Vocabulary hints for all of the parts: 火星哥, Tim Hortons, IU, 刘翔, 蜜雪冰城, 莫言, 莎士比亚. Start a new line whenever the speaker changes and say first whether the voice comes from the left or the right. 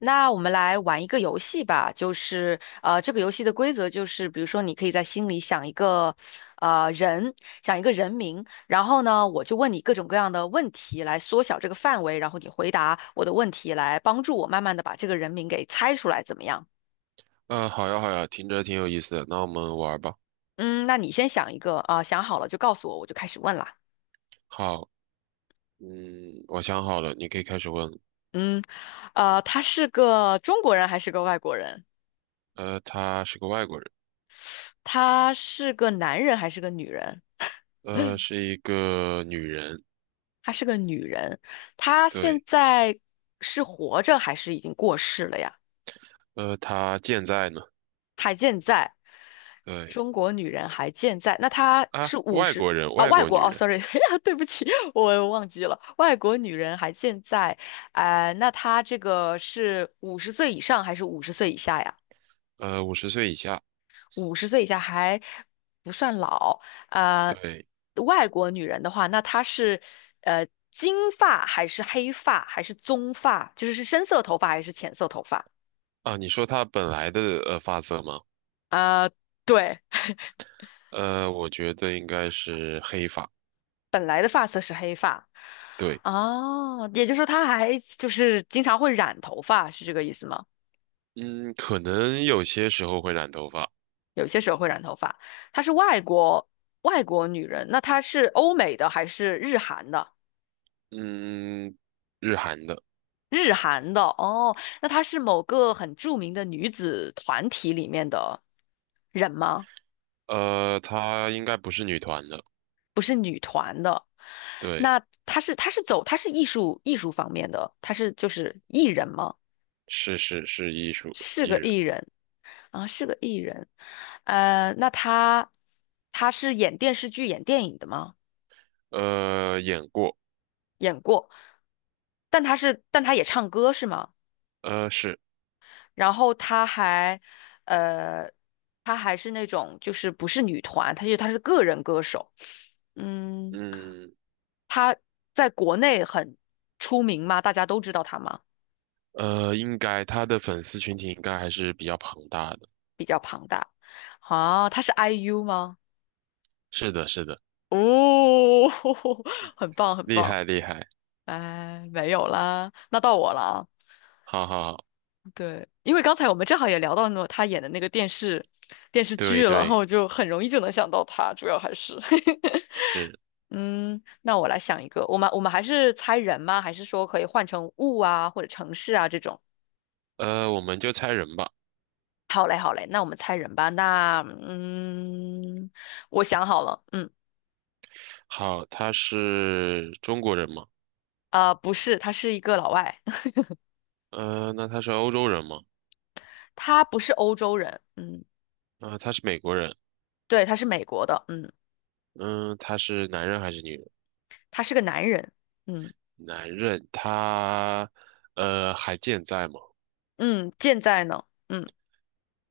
left: 那我们来玩一个游戏吧，就是这个游戏的规则就是，比如说你可以在心里想一个呃人，想一个人名。然后呢，我就问你各种各样的问题来缩小这个范围，然后你回答我的问题，来帮助我慢慢的把这个人名给猜出来，怎么样？
right: 好呀，好呀，听着挺有意思的，那我们玩儿吧。
left: 嗯，那你先想一个啊，想好了就告诉我，我就开始问啦。
right: 好，嗯，我想好了，你可以开始问。
left: 嗯，他是个中国人还是个外国人？
right: 她是个外国人。
left: 他是个男人还是个女人？
right: 是一个女人。
left: 她是个女人，她现
right: 对。
left: 在是活着还是已经过世了呀？
right: 她健在呢。
left: 还健在，
right: 对。
left: 中国女人还健在。那她
right: 啊，
left: 是五
right: 外
left: 十
right: 国人，
left: 啊，
right: 外
left: 外
right: 国
left: 国
right: 女
left: 哦
right: 人。
left: ，sorry，对不起，我忘记了，外国女人还健在。哎、那她这个是五十岁以上还是五十岁以下呀？
right: 50岁以下。
left: 五十岁以下还不算老。呃，
right: 对。
left: 外国女人的话，那她是金发还是黑发还是棕发，就是是深色头发还是浅色头发？
right: 啊，你说她本来的发色吗？
left: 啊、对，
right: 我觉得应该是黑发。
left: 本来的发色是黑发。
right: 对。
left: 哦，也就是说她还就是经常会染头发，是这个意思吗？
right: 嗯，可能有些时候会染头发。
left: 有些时候会染头发。她是外国女人，那她是欧美的还是日韩的？
right: 嗯，日韩的。
left: 日韩的哦，那她是某个很著名的女子团体里面的人吗？
right: 她应该不是女团的。对。
left: 那她是她是走她是艺术方面的，她是就是艺人吗？
right: 是是是
left: 是
right: 艺
left: 个
right: 人。
left: 艺人啊，是个艺人。呃，那她是演电视剧、演电影的吗？
right: 演过。
left: 演过，但她也唱歌是吗？
right: 是。
left: 然后她还，呃，她还是那种就是不是女团，她是个人歌手。嗯，
right: 嗯
left: 她在国内很出名吗？大家都知道她吗？
right: 应该他的粉丝群体应该还是比较庞大的。
left: 比较庞大。啊，她是 IU 吗？
right: 是的是的。
left: 哦，很棒很
right: 厉
left: 棒。
right: 害厉害。
left: 哎，没有啦，那到我了啊。
right: 好好好。
left: 对，因为刚才我们正好也聊到那她演的那个电视剧
right: 对
left: 了，然后
right: 对
left: 我就很容易就能想到她，主要还是。
right: 是。
left: 嗯，那我来想一个，我们还是猜人吗？还是说可以换成物啊，或者城市啊这种？
right: 我们就猜人吧。
left: 好嘞，好嘞，那我们猜人吧。那嗯，我想好了，嗯，
right: 好，他是中国人吗？
left: 啊、不是，他是一个老外。
right: 那他是欧洲人吗？
left: 他不是欧洲人。嗯，
right: 啊、他是美国人。
left: 对，他是美国的。嗯，
right: 嗯，他是男人还是女人？
left: 他是个男人。嗯
right: 男人，他还健在吗？
left: 嗯，健在呢。嗯，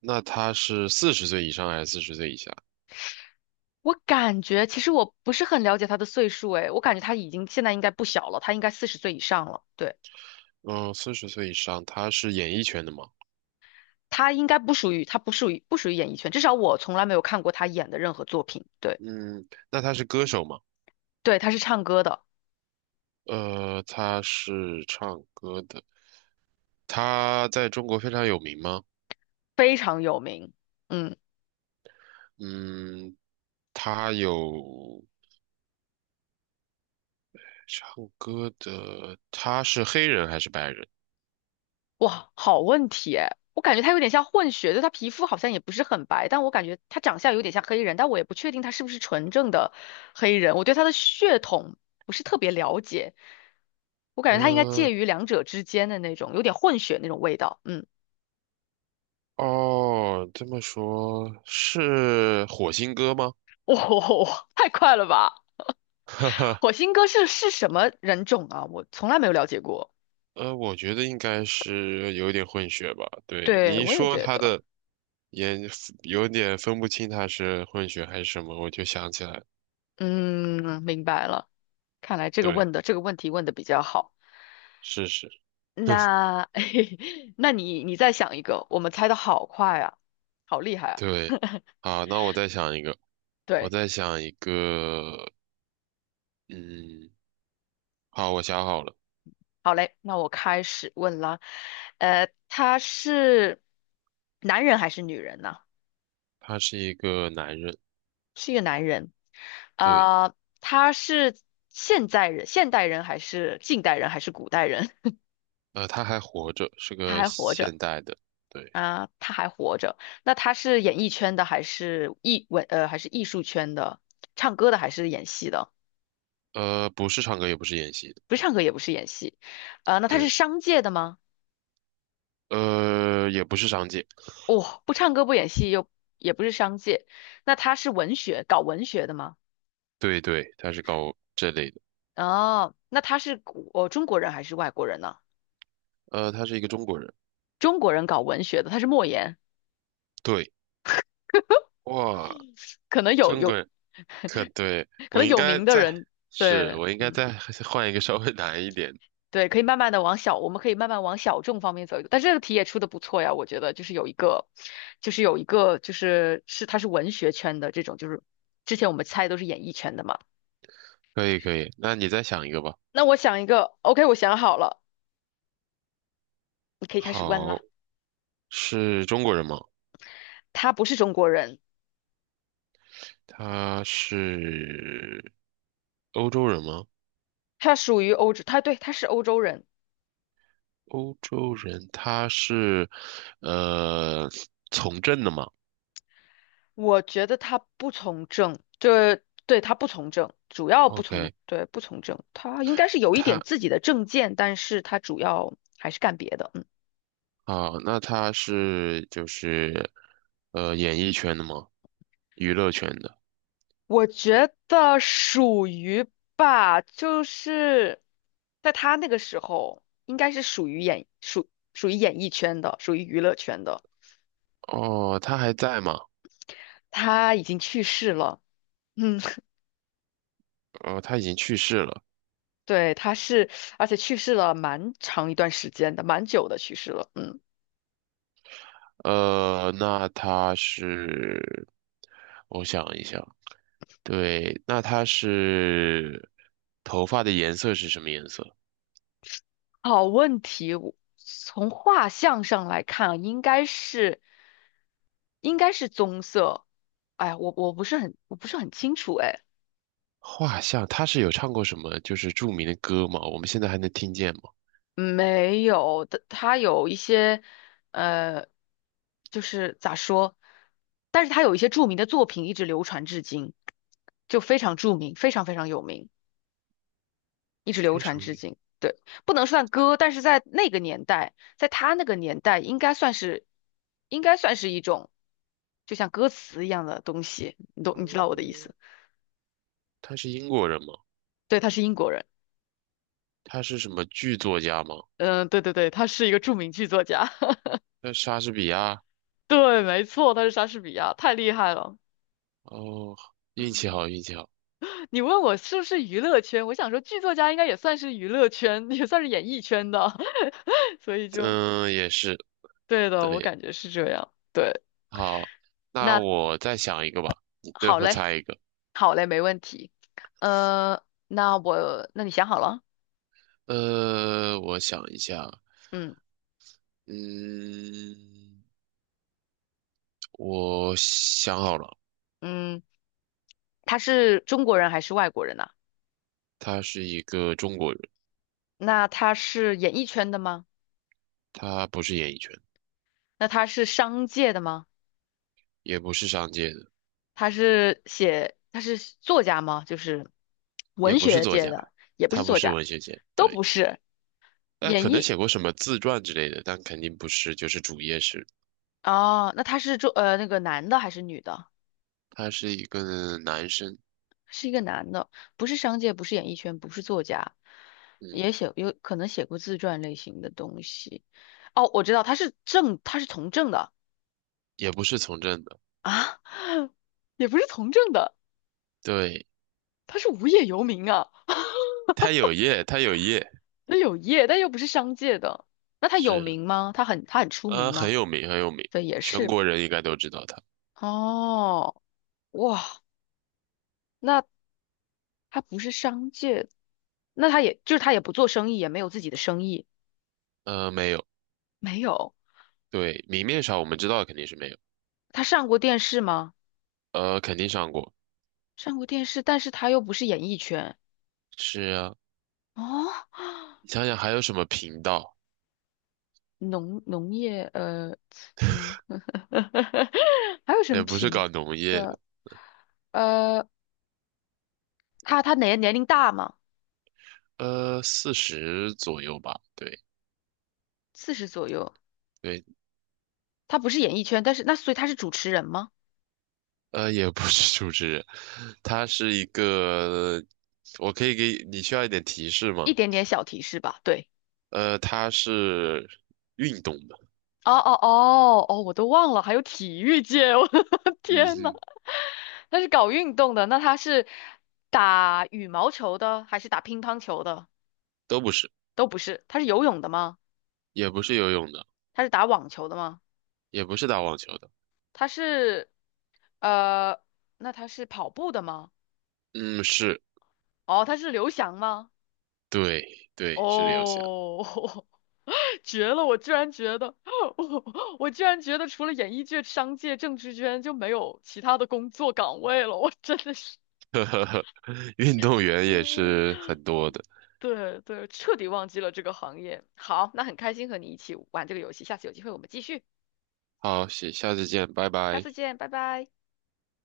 right: 那他是四十岁以上还是四十岁以下？
left: 我感觉其实我不是很了解他的岁数，诶，我感觉他已经现在应该不小了，他应该四十岁以上了，对。
right: 嗯，四十岁以上，他是演艺圈的吗？
left: 他应该不属于，他不属于演艺圈，至少我从来没有看过他演的任何作品。对，
right: 嗯，那他是歌手吗？
left: 对，他是唱歌的，
right: 他是唱歌的。他在中国非常有名吗？
left: 非常有名。嗯，
right: 嗯，他有唱歌的，他是黑人还是白人？
left: 哇，好问题诶，我感觉他有点像混血，就他皮肤好像也不是很白，但我感觉他长相有点像黑人，但我也不确定他是不是纯正的黑人，我对他的血统不是特别了解，我感觉他应该介
right: 呃，
left: 于两者之间的那种，有点混血那种味道。嗯，
right: 哦，这么说是火星哥吗？
left: 哇、太快了吧！火星哥是什么人种啊？我从来没有了解过。
right: 我觉得应该是有点混血吧。对，
left: 对，
right: 你一
left: 我也
right: 说
left: 觉
right: 他
left: 得。
right: 的也有点分不清他是混血还是什么，我就想起来了。
left: 嗯，明白了。看来这个
right: 对，
left: 这个问题问的比较好。
right: 是是，
left: 那，那你再想一个，我们猜的好快啊，好厉害啊！
right: 对。好，那我再想一个，我
left: 对，
right: 再想一个，嗯，好，我想好了。
left: 好嘞，那我开始问了。呃，他是男人还是女人呢？
right: 他是一个男人。
left: 是一个男人。
right: 对。
left: 啊、他是现代人还是近代人还是古代人？
right: 他还活着，是
left: 他
right: 个
left: 还活着。
right: 现代的。对。
left: 啊，他还活着。那他是演艺圈的，还是还是艺术圈的？唱歌的还是演戏的？
right: 不是唱歌，也不是演戏的。
left: 不是唱歌，也不是演戏。呃，那他是
right: 对。
left: 商界的吗？
right: 也不是商界。
left: 哦，不唱歌不演戏又也不是商界。那他是文学，搞文学的吗？
right: 对对，他是搞这类的。
left: 哦，那他是中国人还是外国人呢？
right: 他是一个中国人。
left: 中国人搞文学的，他是莫言，
right: 对。哇，
left: 可能有
right: 中国
left: 有
right: 人，可对，
left: 可
right: 我
left: 能
right: 应
left: 有
right: 该
left: 名的
right: 再，
left: 人，
right: 是，
left: 对，
right: 我应该
left: 嗯。
right: 再换一个稍微难一点。
left: 对，可以慢慢的往小，我们可以慢慢往小众方面走一走。但这个题也出的不错呀，我觉得就是有一个，就是他是文学圈的这种，就是之前我们猜都是演艺圈的嘛。
right: 可以，可以，那你再想一个吧。
left: 那我想一个，OK，我想好了，你可以开始问
right: 好，
left: 啦。
right: 是中国人吗？
left: 他不是中国人。
right: 他是欧洲人吗？
left: 他属于欧洲，对他是欧洲人。
right: 欧洲人，他是呃从政的吗
left: 我觉得他不从政，对他不从政，主要不从，
right: ？OK，
left: 对，不从政。他应该是有一点
right: 他
left: 自己的政见，但是他主要还是干别的。嗯。
right: 啊，那他是就是演艺圈的吗？娱乐圈的。
left: 我觉得属于吧，就是在他那个时候，应该是属于演艺圈的，属于娱乐圈的。
right: 哦，他还在吗？
left: 他已经去世了。嗯，
right: 哦，他已经去世了。
left: 对，他是，而且去世了蛮长一段时间的，蛮久的去世了。嗯。
right: 那他是，我想一想。对，那他是头发的颜色是什么颜色？
left: 好问题，我从画像上来看啊，应该是棕色。哎呀我不是很我不是很清楚，哎。
right: 画像，他是有唱过什么就是著名的歌吗？我们现在还能听见吗？
left: 没有的，他有一些，呃，就是咋说，但是他有一些著名的作品一直流传至今，就非常著名，非常非常有名，一直流
right: 非
left: 传
right: 常
left: 至
right: 英，
left: 今。对，不能算歌，但是在他那个年代，应该算是一种，就像歌词一样的东西。你懂，你知道我的意
right: 嗯，
left: 思？
right: 他是英国人吗？
left: 对，他是英国人。
right: 他是什么剧作家吗？
left: 嗯，对对对，他是一个著名剧作家。
right: 那莎士比亚？
left: 对，没错，他是莎士比亚，太厉害了。
right: 哦，运气好，运气好。
left: 你问我是不是娱乐圈，我想说剧作家应该也算是娱乐圈，也算是演艺圈的，所以就
right: 嗯，也是，
left: 对的，我
right: 对。
left: 感觉是这样。对，
right: 好，那
left: 那
right: 我再想一个吧，你最
left: 好
right: 后
left: 嘞，
right: 猜一个。
left: 好嘞，没问题。呃，那我，那你想好了？
right: 我想一下。
left: 嗯
right: 嗯，我想好了。
left: 嗯，他是中国人还是外国人呢？
right: 他是一个中国人。
left: 那他是演艺圈的吗？
right: 他不是演艺圈。
left: 那他是商界的吗？
right: 也不是商界的。
left: 他是作家吗？就是
right: 也
left: 文
right: 不是
left: 学
right: 作
left: 界
right: 家。
left: 的，也不是
right: 他不
left: 作
right: 是
left: 家，
right: 文学界，
left: 都
right: 对。
left: 不是。
right: 但可
left: 演
right: 能
left: 艺。
right: 写过什么自传之类的，但肯定不是，就是主业是。
left: 哦，那他是做呃那个男的还是女的？
right: 他是一个男生。
left: 是一个男的，不是商界，不是演艺圈，不是作家，
right: 嗯，
left: 也写有可能写过自传类型的东西。哦，我知道他是从政的
right: 也不是从政的。
left: 啊，也不是从政的，
right: 对。
left: 他是无业游民啊。
right: 他有业，他有业。
left: 那有业，但又不是商界的。那他有
right: 是。
left: 名吗？他很出名吗？
right: 很有名，很有名。
left: 对，也
right: 全
left: 是。
right: 国人应该都知道他。
left: 哦，哇，那他不是商界，那他也就是他也不做生意，也没有自己的生意，
right: 没有。
left: 没有。
right: 对。明面上我们知道肯定是没有。
left: 他上过电视吗？
right: 肯定上过。
left: 上过电视，但是他又不是演艺圈
right: 是啊。
left: 哦，
right: 你想想还有什么频道？
left: 农业农，还有什
right: 也
left: 么
right: 不是
left: 品
right: 搞农业
left: 的？
right: 的。
left: 呃，他年龄大吗？
right: 四十左右吧。对
left: 四十左右，
right: 对。
left: 他不是演艺圈，但是那所以他是主持人吗？
right: 也不是主持人。他是一个，我可以给你需要一点提示吗？
left: 一点点小提示吧，对。
right: 他是运动的。
left: 哦哦哦哦，我都忘了，还有体育界，我的
right: 嗯
left: 天呐，
right: 哼。
left: 他是搞运动的，那他是打羽毛球的还是打乒乓球的？
right: 都不是。
left: 都不是，他是游泳的吗？
right: 也不是游泳的。
left: 他是打网球的吗？
right: 也不是打网球的。
left: 他是，呃，那他是跑步的吗？
right: 嗯，是。
left: 哦，他是刘翔吗？
right: 对对，是刘翔。
left: 哦，绝了！我居然觉得，我我居然觉得除了演艺界、商界、政治圈就没有其他的工作岗位了，我真的是，
right: 运动员 也
left: 嗯，
right: 是很多的。
left: 对对，彻底忘记了这个行业。好，那很开心和你一起玩这个游戏，下次有机会我们继续，
right: 好，下下次见，拜
left: 下
right: 拜。
left: 次见，拜拜。